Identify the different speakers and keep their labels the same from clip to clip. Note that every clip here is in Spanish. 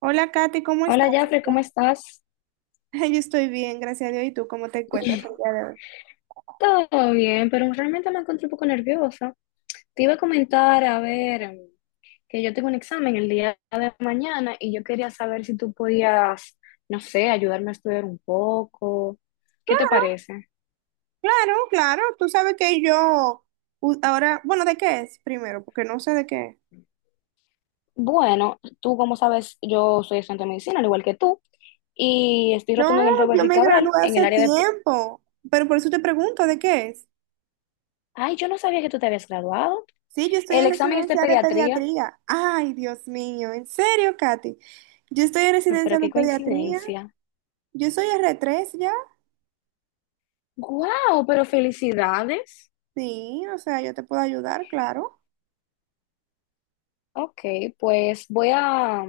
Speaker 1: Hola Katy, ¿cómo estás?
Speaker 2: Hola, Jafre, ¿cómo estás?
Speaker 1: Yo estoy bien, gracias a Dios. ¿Y tú cómo te encuentras el día de hoy?
Speaker 2: Todo bien, pero realmente me encuentro un poco nerviosa. Te iba a comentar, a ver, que yo tengo un examen el día de mañana y yo quería saber si tú podías, no sé, ayudarme a estudiar un poco. ¿Qué te
Speaker 1: Claro,
Speaker 2: parece?
Speaker 1: claro, claro. Tú sabes que yo ahora, bueno, ¿de qué es primero? Porque no sé de qué es.
Speaker 2: Bueno, tú como sabes, yo soy estudiante de medicina, al igual que tú, y estoy
Speaker 1: No,
Speaker 2: rotando en el Robert
Speaker 1: yo
Speaker 2: Rick
Speaker 1: me gradué
Speaker 2: Cabral, en el
Speaker 1: hace
Speaker 2: área de.
Speaker 1: tiempo, pero por eso te pregunto, ¿de qué es?
Speaker 2: Ay, yo no sabía que tú te habías graduado.
Speaker 1: Sí, yo estoy
Speaker 2: El
Speaker 1: en
Speaker 2: examen es de
Speaker 1: residencia de
Speaker 2: pediatría.
Speaker 1: pediatría. Ay, Dios mío, ¿en serio, Katy? Yo estoy en
Speaker 2: No, pero
Speaker 1: residencia de
Speaker 2: qué
Speaker 1: pediatría.
Speaker 2: coincidencia.
Speaker 1: Yo soy r tres, ya.
Speaker 2: ¡Guau! Pero felicidades.
Speaker 1: Sí, o sea, yo te puedo ayudar, claro.
Speaker 2: Ok, pues voy a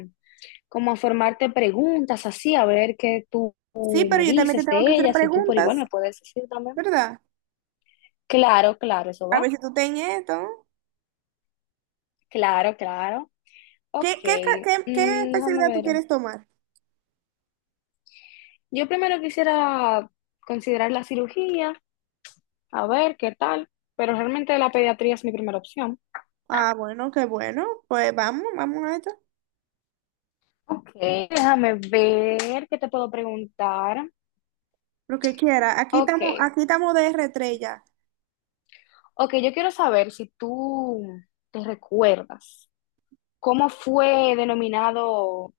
Speaker 2: como a formarte preguntas así, a ver qué tú
Speaker 1: Sí, pero
Speaker 2: me
Speaker 1: yo también te
Speaker 2: dices
Speaker 1: tengo que
Speaker 2: de
Speaker 1: hacer
Speaker 2: ellas y tú por igual
Speaker 1: preguntas,
Speaker 2: me puedes decir también.
Speaker 1: ¿verdad?
Speaker 2: Claro, claro, eso
Speaker 1: A ver
Speaker 2: va.
Speaker 1: si tú ten esto.
Speaker 2: Claro, claro. Ok,
Speaker 1: ¿Qué
Speaker 2: déjame
Speaker 1: especialidad tú
Speaker 2: ver.
Speaker 1: quieres tomar?
Speaker 2: Yo primero quisiera considerar la cirugía, a ver qué tal, pero realmente la pediatría es mi primera opción.
Speaker 1: Ah, bueno, qué bueno. Pues vamos, vamos a esto.
Speaker 2: Ok, déjame ver qué te puedo preguntar.
Speaker 1: Lo que quiera.
Speaker 2: Ok,
Speaker 1: Aquí estamos de r tres ya.
Speaker 2: ok, yo quiero saber si tú te recuerdas. ¿Cómo fue denominado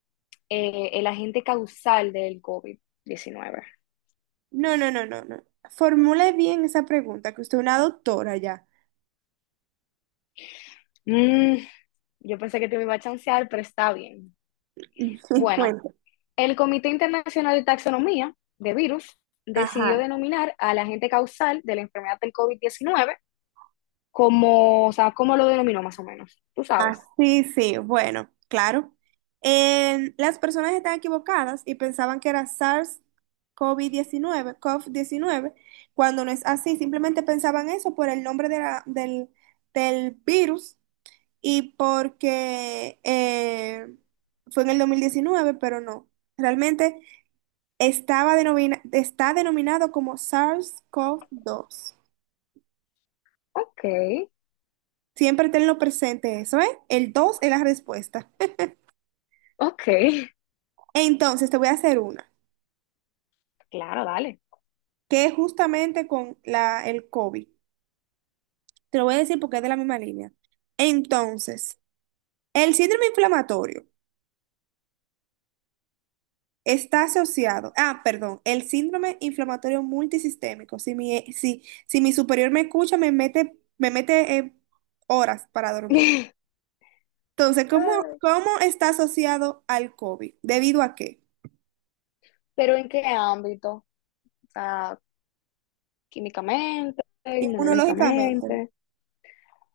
Speaker 2: el agente causal del COVID-19?
Speaker 1: No, no, no, no, no. Formule bien esa pregunta, que usted es una doctora ya.
Speaker 2: Mm, yo pensé que te me iba a chancear, pero está bien. Bueno,
Speaker 1: Cuenta.
Speaker 2: el Comité Internacional de Taxonomía de Virus decidió
Speaker 1: Ajá.
Speaker 2: denominar al agente causal de la enfermedad del COVID-19 como, o sea, ¿cómo lo denominó más o menos? Tú sabes.
Speaker 1: Sí, sí, bueno, claro. Las personas están equivocadas y pensaban que era SARS-CoV-19, CoV-19, cuando no es así, simplemente pensaban eso por el nombre de del, del virus y porque fue en el 2019, pero no. Realmente está denominado como SARS-CoV-2.
Speaker 2: Ok,
Speaker 1: Siempre tenlo presente eso, ¿eh? El 2 es la respuesta.
Speaker 2: ok,
Speaker 1: Entonces, te voy a hacer una
Speaker 2: claro, dale.
Speaker 1: que es justamente con la, el COVID. Te lo voy a decir porque es de la misma línea. Entonces, el síndrome inflamatorio está asociado, ah, perdón, el síndrome inflamatorio multisistémico. Si mi, si, si mi superior me escucha, me mete horas para dormir. Entonces, ¿cómo está asociado al COVID? ¿Debido a qué?
Speaker 2: Pero ¿en qué ámbito? O sea, químicamente,
Speaker 1: Inmunológicamente.
Speaker 2: inmunológicamente.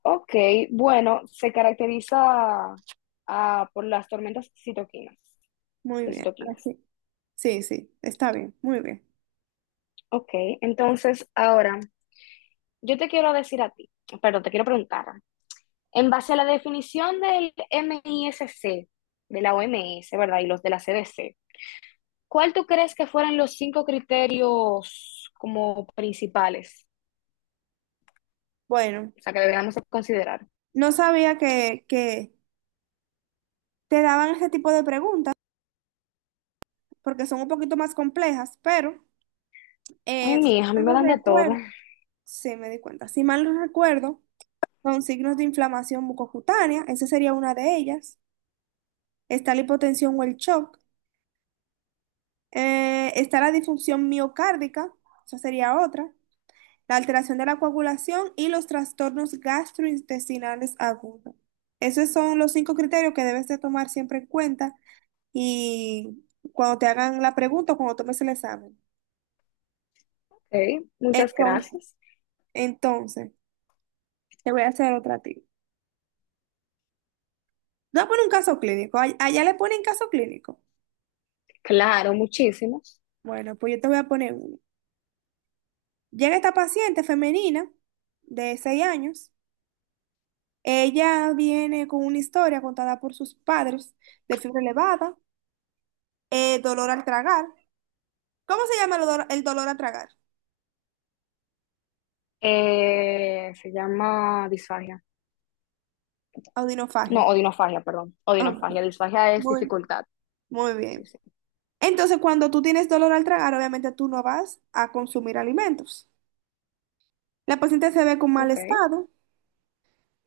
Speaker 2: Ok, bueno, se caracteriza por las tormentas
Speaker 1: Muy
Speaker 2: de
Speaker 1: bien,
Speaker 2: citoquinas.
Speaker 1: así. Sí, sí, sí, está bien, muy bien.
Speaker 2: Ok, entonces ahora yo te quiero decir a ti, perdón, te quiero preguntar, en base a la definición del MISC, de la OMS, ¿verdad? Y los de la CDC, ¿cuál tú crees que fueran los cinco criterios como principales?
Speaker 1: Bueno,
Speaker 2: O sea, que deberíamos considerar.
Speaker 1: no sabía que te daban ese tipo de preguntas porque son un poquito más complejas, pero
Speaker 2: Ay,
Speaker 1: si
Speaker 2: mija, a mí
Speaker 1: mal
Speaker 2: me
Speaker 1: no
Speaker 2: dan de todo.
Speaker 1: recuerdo, sí me di cuenta, si mal no recuerdo, son signos de inflamación mucocutánea, esa sería una de ellas, está la hipotensión o el shock, está la disfunción miocárdica, esa sería otra, la alteración de la coagulación y los trastornos gastrointestinales agudos. Esos son los cinco criterios que debes de tomar siempre en cuenta y cuando te hagan la pregunta o cuando tomes el examen.
Speaker 2: Ok, muchas
Speaker 1: Entonces,
Speaker 2: gracias.
Speaker 1: entonces, te voy a hacer otra a ti. Te voy a poner un caso clínico. Allá le ponen caso clínico.
Speaker 2: Claro, muchísimas.
Speaker 1: Bueno, pues yo te voy a poner uno. Llega esta paciente femenina de 6 años. Ella viene con una historia contada por sus padres de fiebre elevada, dolor al tragar. ¿Cómo se llama el dolor al tragar?
Speaker 2: Se llama disfagia.
Speaker 1: Audinofagia.
Speaker 2: No, odinofagia, perdón.
Speaker 1: Ok,
Speaker 2: Odinofagia. Disfagia es
Speaker 1: muy,
Speaker 2: dificultad.
Speaker 1: muy
Speaker 2: Sí,
Speaker 1: bien.
Speaker 2: sí.
Speaker 1: Entonces, cuando tú tienes dolor al tragar, obviamente tú no vas a consumir alimentos. La paciente se ve con mal
Speaker 2: Ok,
Speaker 1: estado.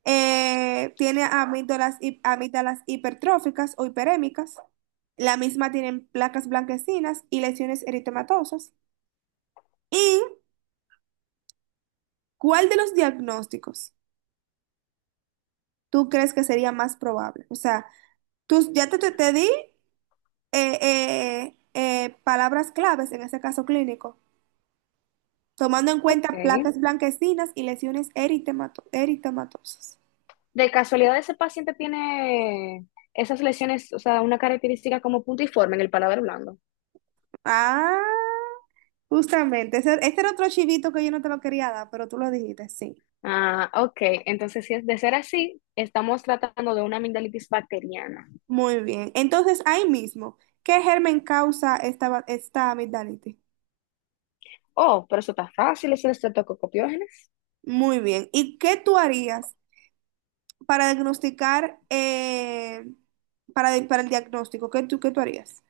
Speaker 1: Tiene amígdalas, amígdalas hipertróficas o hiperémicas. La misma tienen placas blanquecinas y lesiones eritematosas. ¿Y cuál de los diagnósticos tú crees que sería más probable? O sea, tú ya te di palabras claves en ese caso clínico, tomando en
Speaker 2: ok.
Speaker 1: cuenta placas blanquecinas y lesiones eritematosas.
Speaker 2: De casualidad, ese paciente tiene esas lesiones, o sea, una característica como puntiforme en el paladar blando.
Speaker 1: Ah, justamente. Ese, este era otro chivito que yo no te lo quería dar, pero tú lo dijiste, sí.
Speaker 2: Ah, ok. Entonces, si es de ser así, estamos tratando de una amigdalitis bacteriana.
Speaker 1: Muy bien. Entonces, ahí mismo, ¿qué germen causa esta amigdalitis?
Speaker 2: Oh, pero eso está fácil, es el estreptococcus pyogenes.
Speaker 1: Muy bien. ¿Y qué tú harías para diagnosticar, para, para el diagnóstico? ¿Qué tú harías?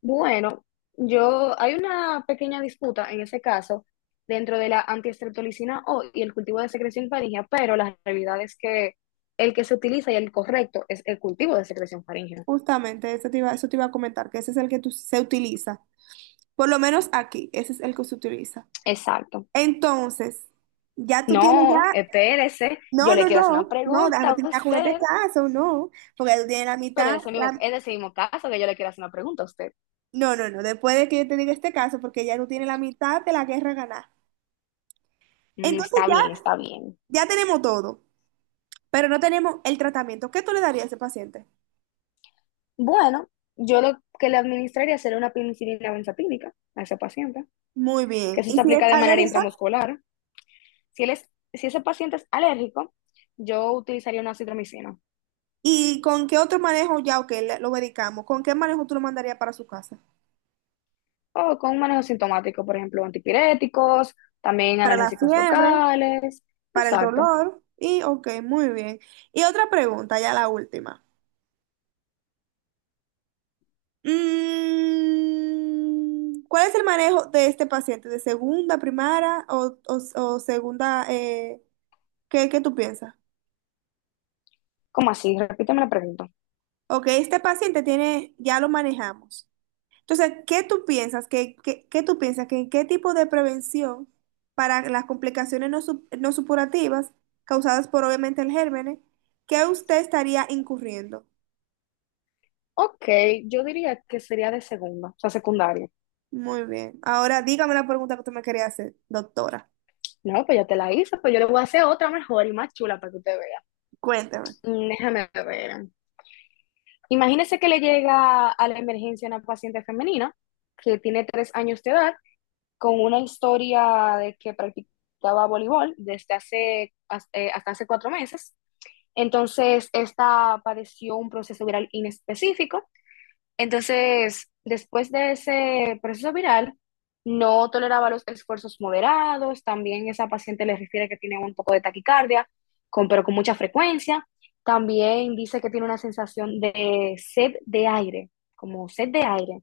Speaker 2: Bueno, yo hay una pequeña disputa en ese caso dentro de la antiestreptolicina O y el cultivo de secreción faríngea, pero la realidad es que el que se utiliza y el correcto es el cultivo de secreción faríngea.
Speaker 1: Justamente, eso te iba a comentar, que ese es el que se utiliza. Por lo menos aquí, ese es el que se utiliza.
Speaker 2: Exacto.
Speaker 1: Entonces, ya tú tienes
Speaker 2: No,
Speaker 1: ya...
Speaker 2: espérese, yo
Speaker 1: No, no,
Speaker 2: le quiero hacer una
Speaker 1: no, no, déjame
Speaker 2: pregunta a
Speaker 1: terminar con este
Speaker 2: usted,
Speaker 1: caso, no, porque tú tienes la
Speaker 2: pero
Speaker 1: mitad.
Speaker 2: es ese mismo caso que yo le quiero hacer una pregunta a usted.
Speaker 1: No, no, no, después de que yo te diga este caso, porque ya tú tienes la mitad de la guerra ganada. Entonces
Speaker 2: Está
Speaker 1: ya,
Speaker 2: bien, está bien.
Speaker 1: ya tenemos todo, pero no tenemos el tratamiento. ¿Qué tú le darías a ese paciente?
Speaker 2: Bueno, yo lo que le administraría sería una penicilina benzatínica a ese paciente,
Speaker 1: Muy
Speaker 2: que
Speaker 1: bien.
Speaker 2: eso
Speaker 1: ¿Y
Speaker 2: se
Speaker 1: si es
Speaker 2: aplica de manera
Speaker 1: alérgica?
Speaker 2: intramuscular. Si ese paciente es alérgico, yo utilizaría una citromicina
Speaker 1: ¿Y con qué otro manejo ya, ok, lo medicamos? ¿Con qué manejo tú lo mandarías para su casa?
Speaker 2: o con un manejo sintomático, por ejemplo, antipiréticos, también
Speaker 1: Para la
Speaker 2: analgésicos
Speaker 1: fiebre,
Speaker 2: locales.
Speaker 1: para el
Speaker 2: Exacto.
Speaker 1: dolor. Y, ok, muy bien. Y otra pregunta, ya la última. Mm, ¿cuál es el manejo de este paciente? ¿De segunda, primaria o, o segunda? ¿Qué, qué tú piensas?
Speaker 2: ¿Cómo así? Repíteme la pregunta.
Speaker 1: Ok, este paciente tiene, ya lo manejamos. Entonces, ¿qué tú piensas? ¿Qué tú piensas? ¿Qué, qué tipo de prevención para las complicaciones no supurativas causadas por obviamente el gérmenes, que usted estaría incurriendo?
Speaker 2: Ok, yo diría que sería de segunda, o sea, secundaria.
Speaker 1: Muy bien. Ahora dígame la pregunta que usted me quería hacer, doctora.
Speaker 2: No, pues ya te la hice, pues yo le voy a hacer otra mejor y más chula para que usted vea.
Speaker 1: Cuénteme.
Speaker 2: Déjame ver. Imagínese que le llega a la emergencia una paciente femenina que tiene 3 años de edad con una historia de que practicaba voleibol hasta hace 4 meses. Entonces, esta padeció un proceso viral inespecífico. Entonces, después de ese proceso viral, no toleraba los esfuerzos moderados. También esa paciente le refiere que tiene un poco de taquicardia, pero con mucha frecuencia. También dice que tiene una sensación de sed de aire, como sed de aire.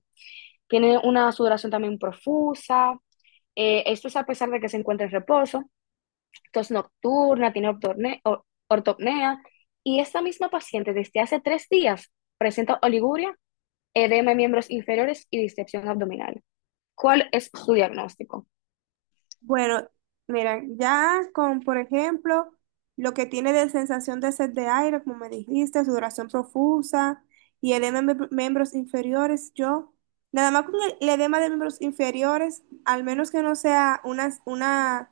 Speaker 2: Tiene una sudoración también profusa, esto es a pesar de que se encuentra en reposo, tos nocturna, tiene ortopnea y esta misma paciente desde hace 3 días presenta oliguria, edema en miembros inferiores y distensión abdominal. ¿Cuál es su diagnóstico?
Speaker 1: Bueno, mira, ya con, por ejemplo, lo que tiene de sensación de sed de aire, como me dijiste, sudoración profusa y edema en miembros inferiores, yo, nada más con el edema de miembros inferiores, al menos que no sea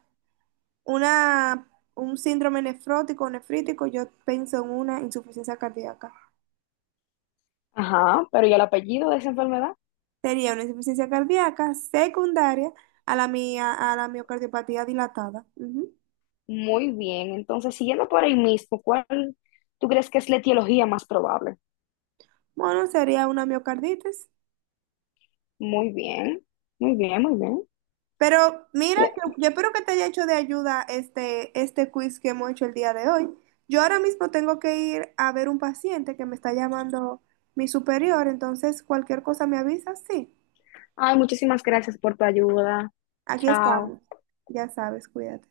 Speaker 1: una, un síndrome nefrótico o nefrítico, yo pienso en una insuficiencia cardíaca.
Speaker 2: Ajá, pero ¿y el apellido de esa enfermedad?
Speaker 1: Sería una insuficiencia cardíaca secundaria a a la miocardiopatía dilatada. Ujú.
Speaker 2: Muy bien, entonces siguiendo por ahí mismo, ¿cuál tú crees que es la etiología más probable?
Speaker 1: Bueno, sería una miocarditis.
Speaker 2: Muy bien, muy bien, muy bien.
Speaker 1: Pero mira, que
Speaker 2: Bien.
Speaker 1: yo espero que te haya hecho de ayuda este, este quiz que hemos hecho el día de hoy. Yo ahora mismo tengo que ir a ver un paciente que me está llamando mi superior, entonces cualquier cosa me avisas, sí.
Speaker 2: Ay, muchísimas gracias por tu ayuda.
Speaker 1: Aquí
Speaker 2: Chao.
Speaker 1: estamos. Ya sabes, cuídate.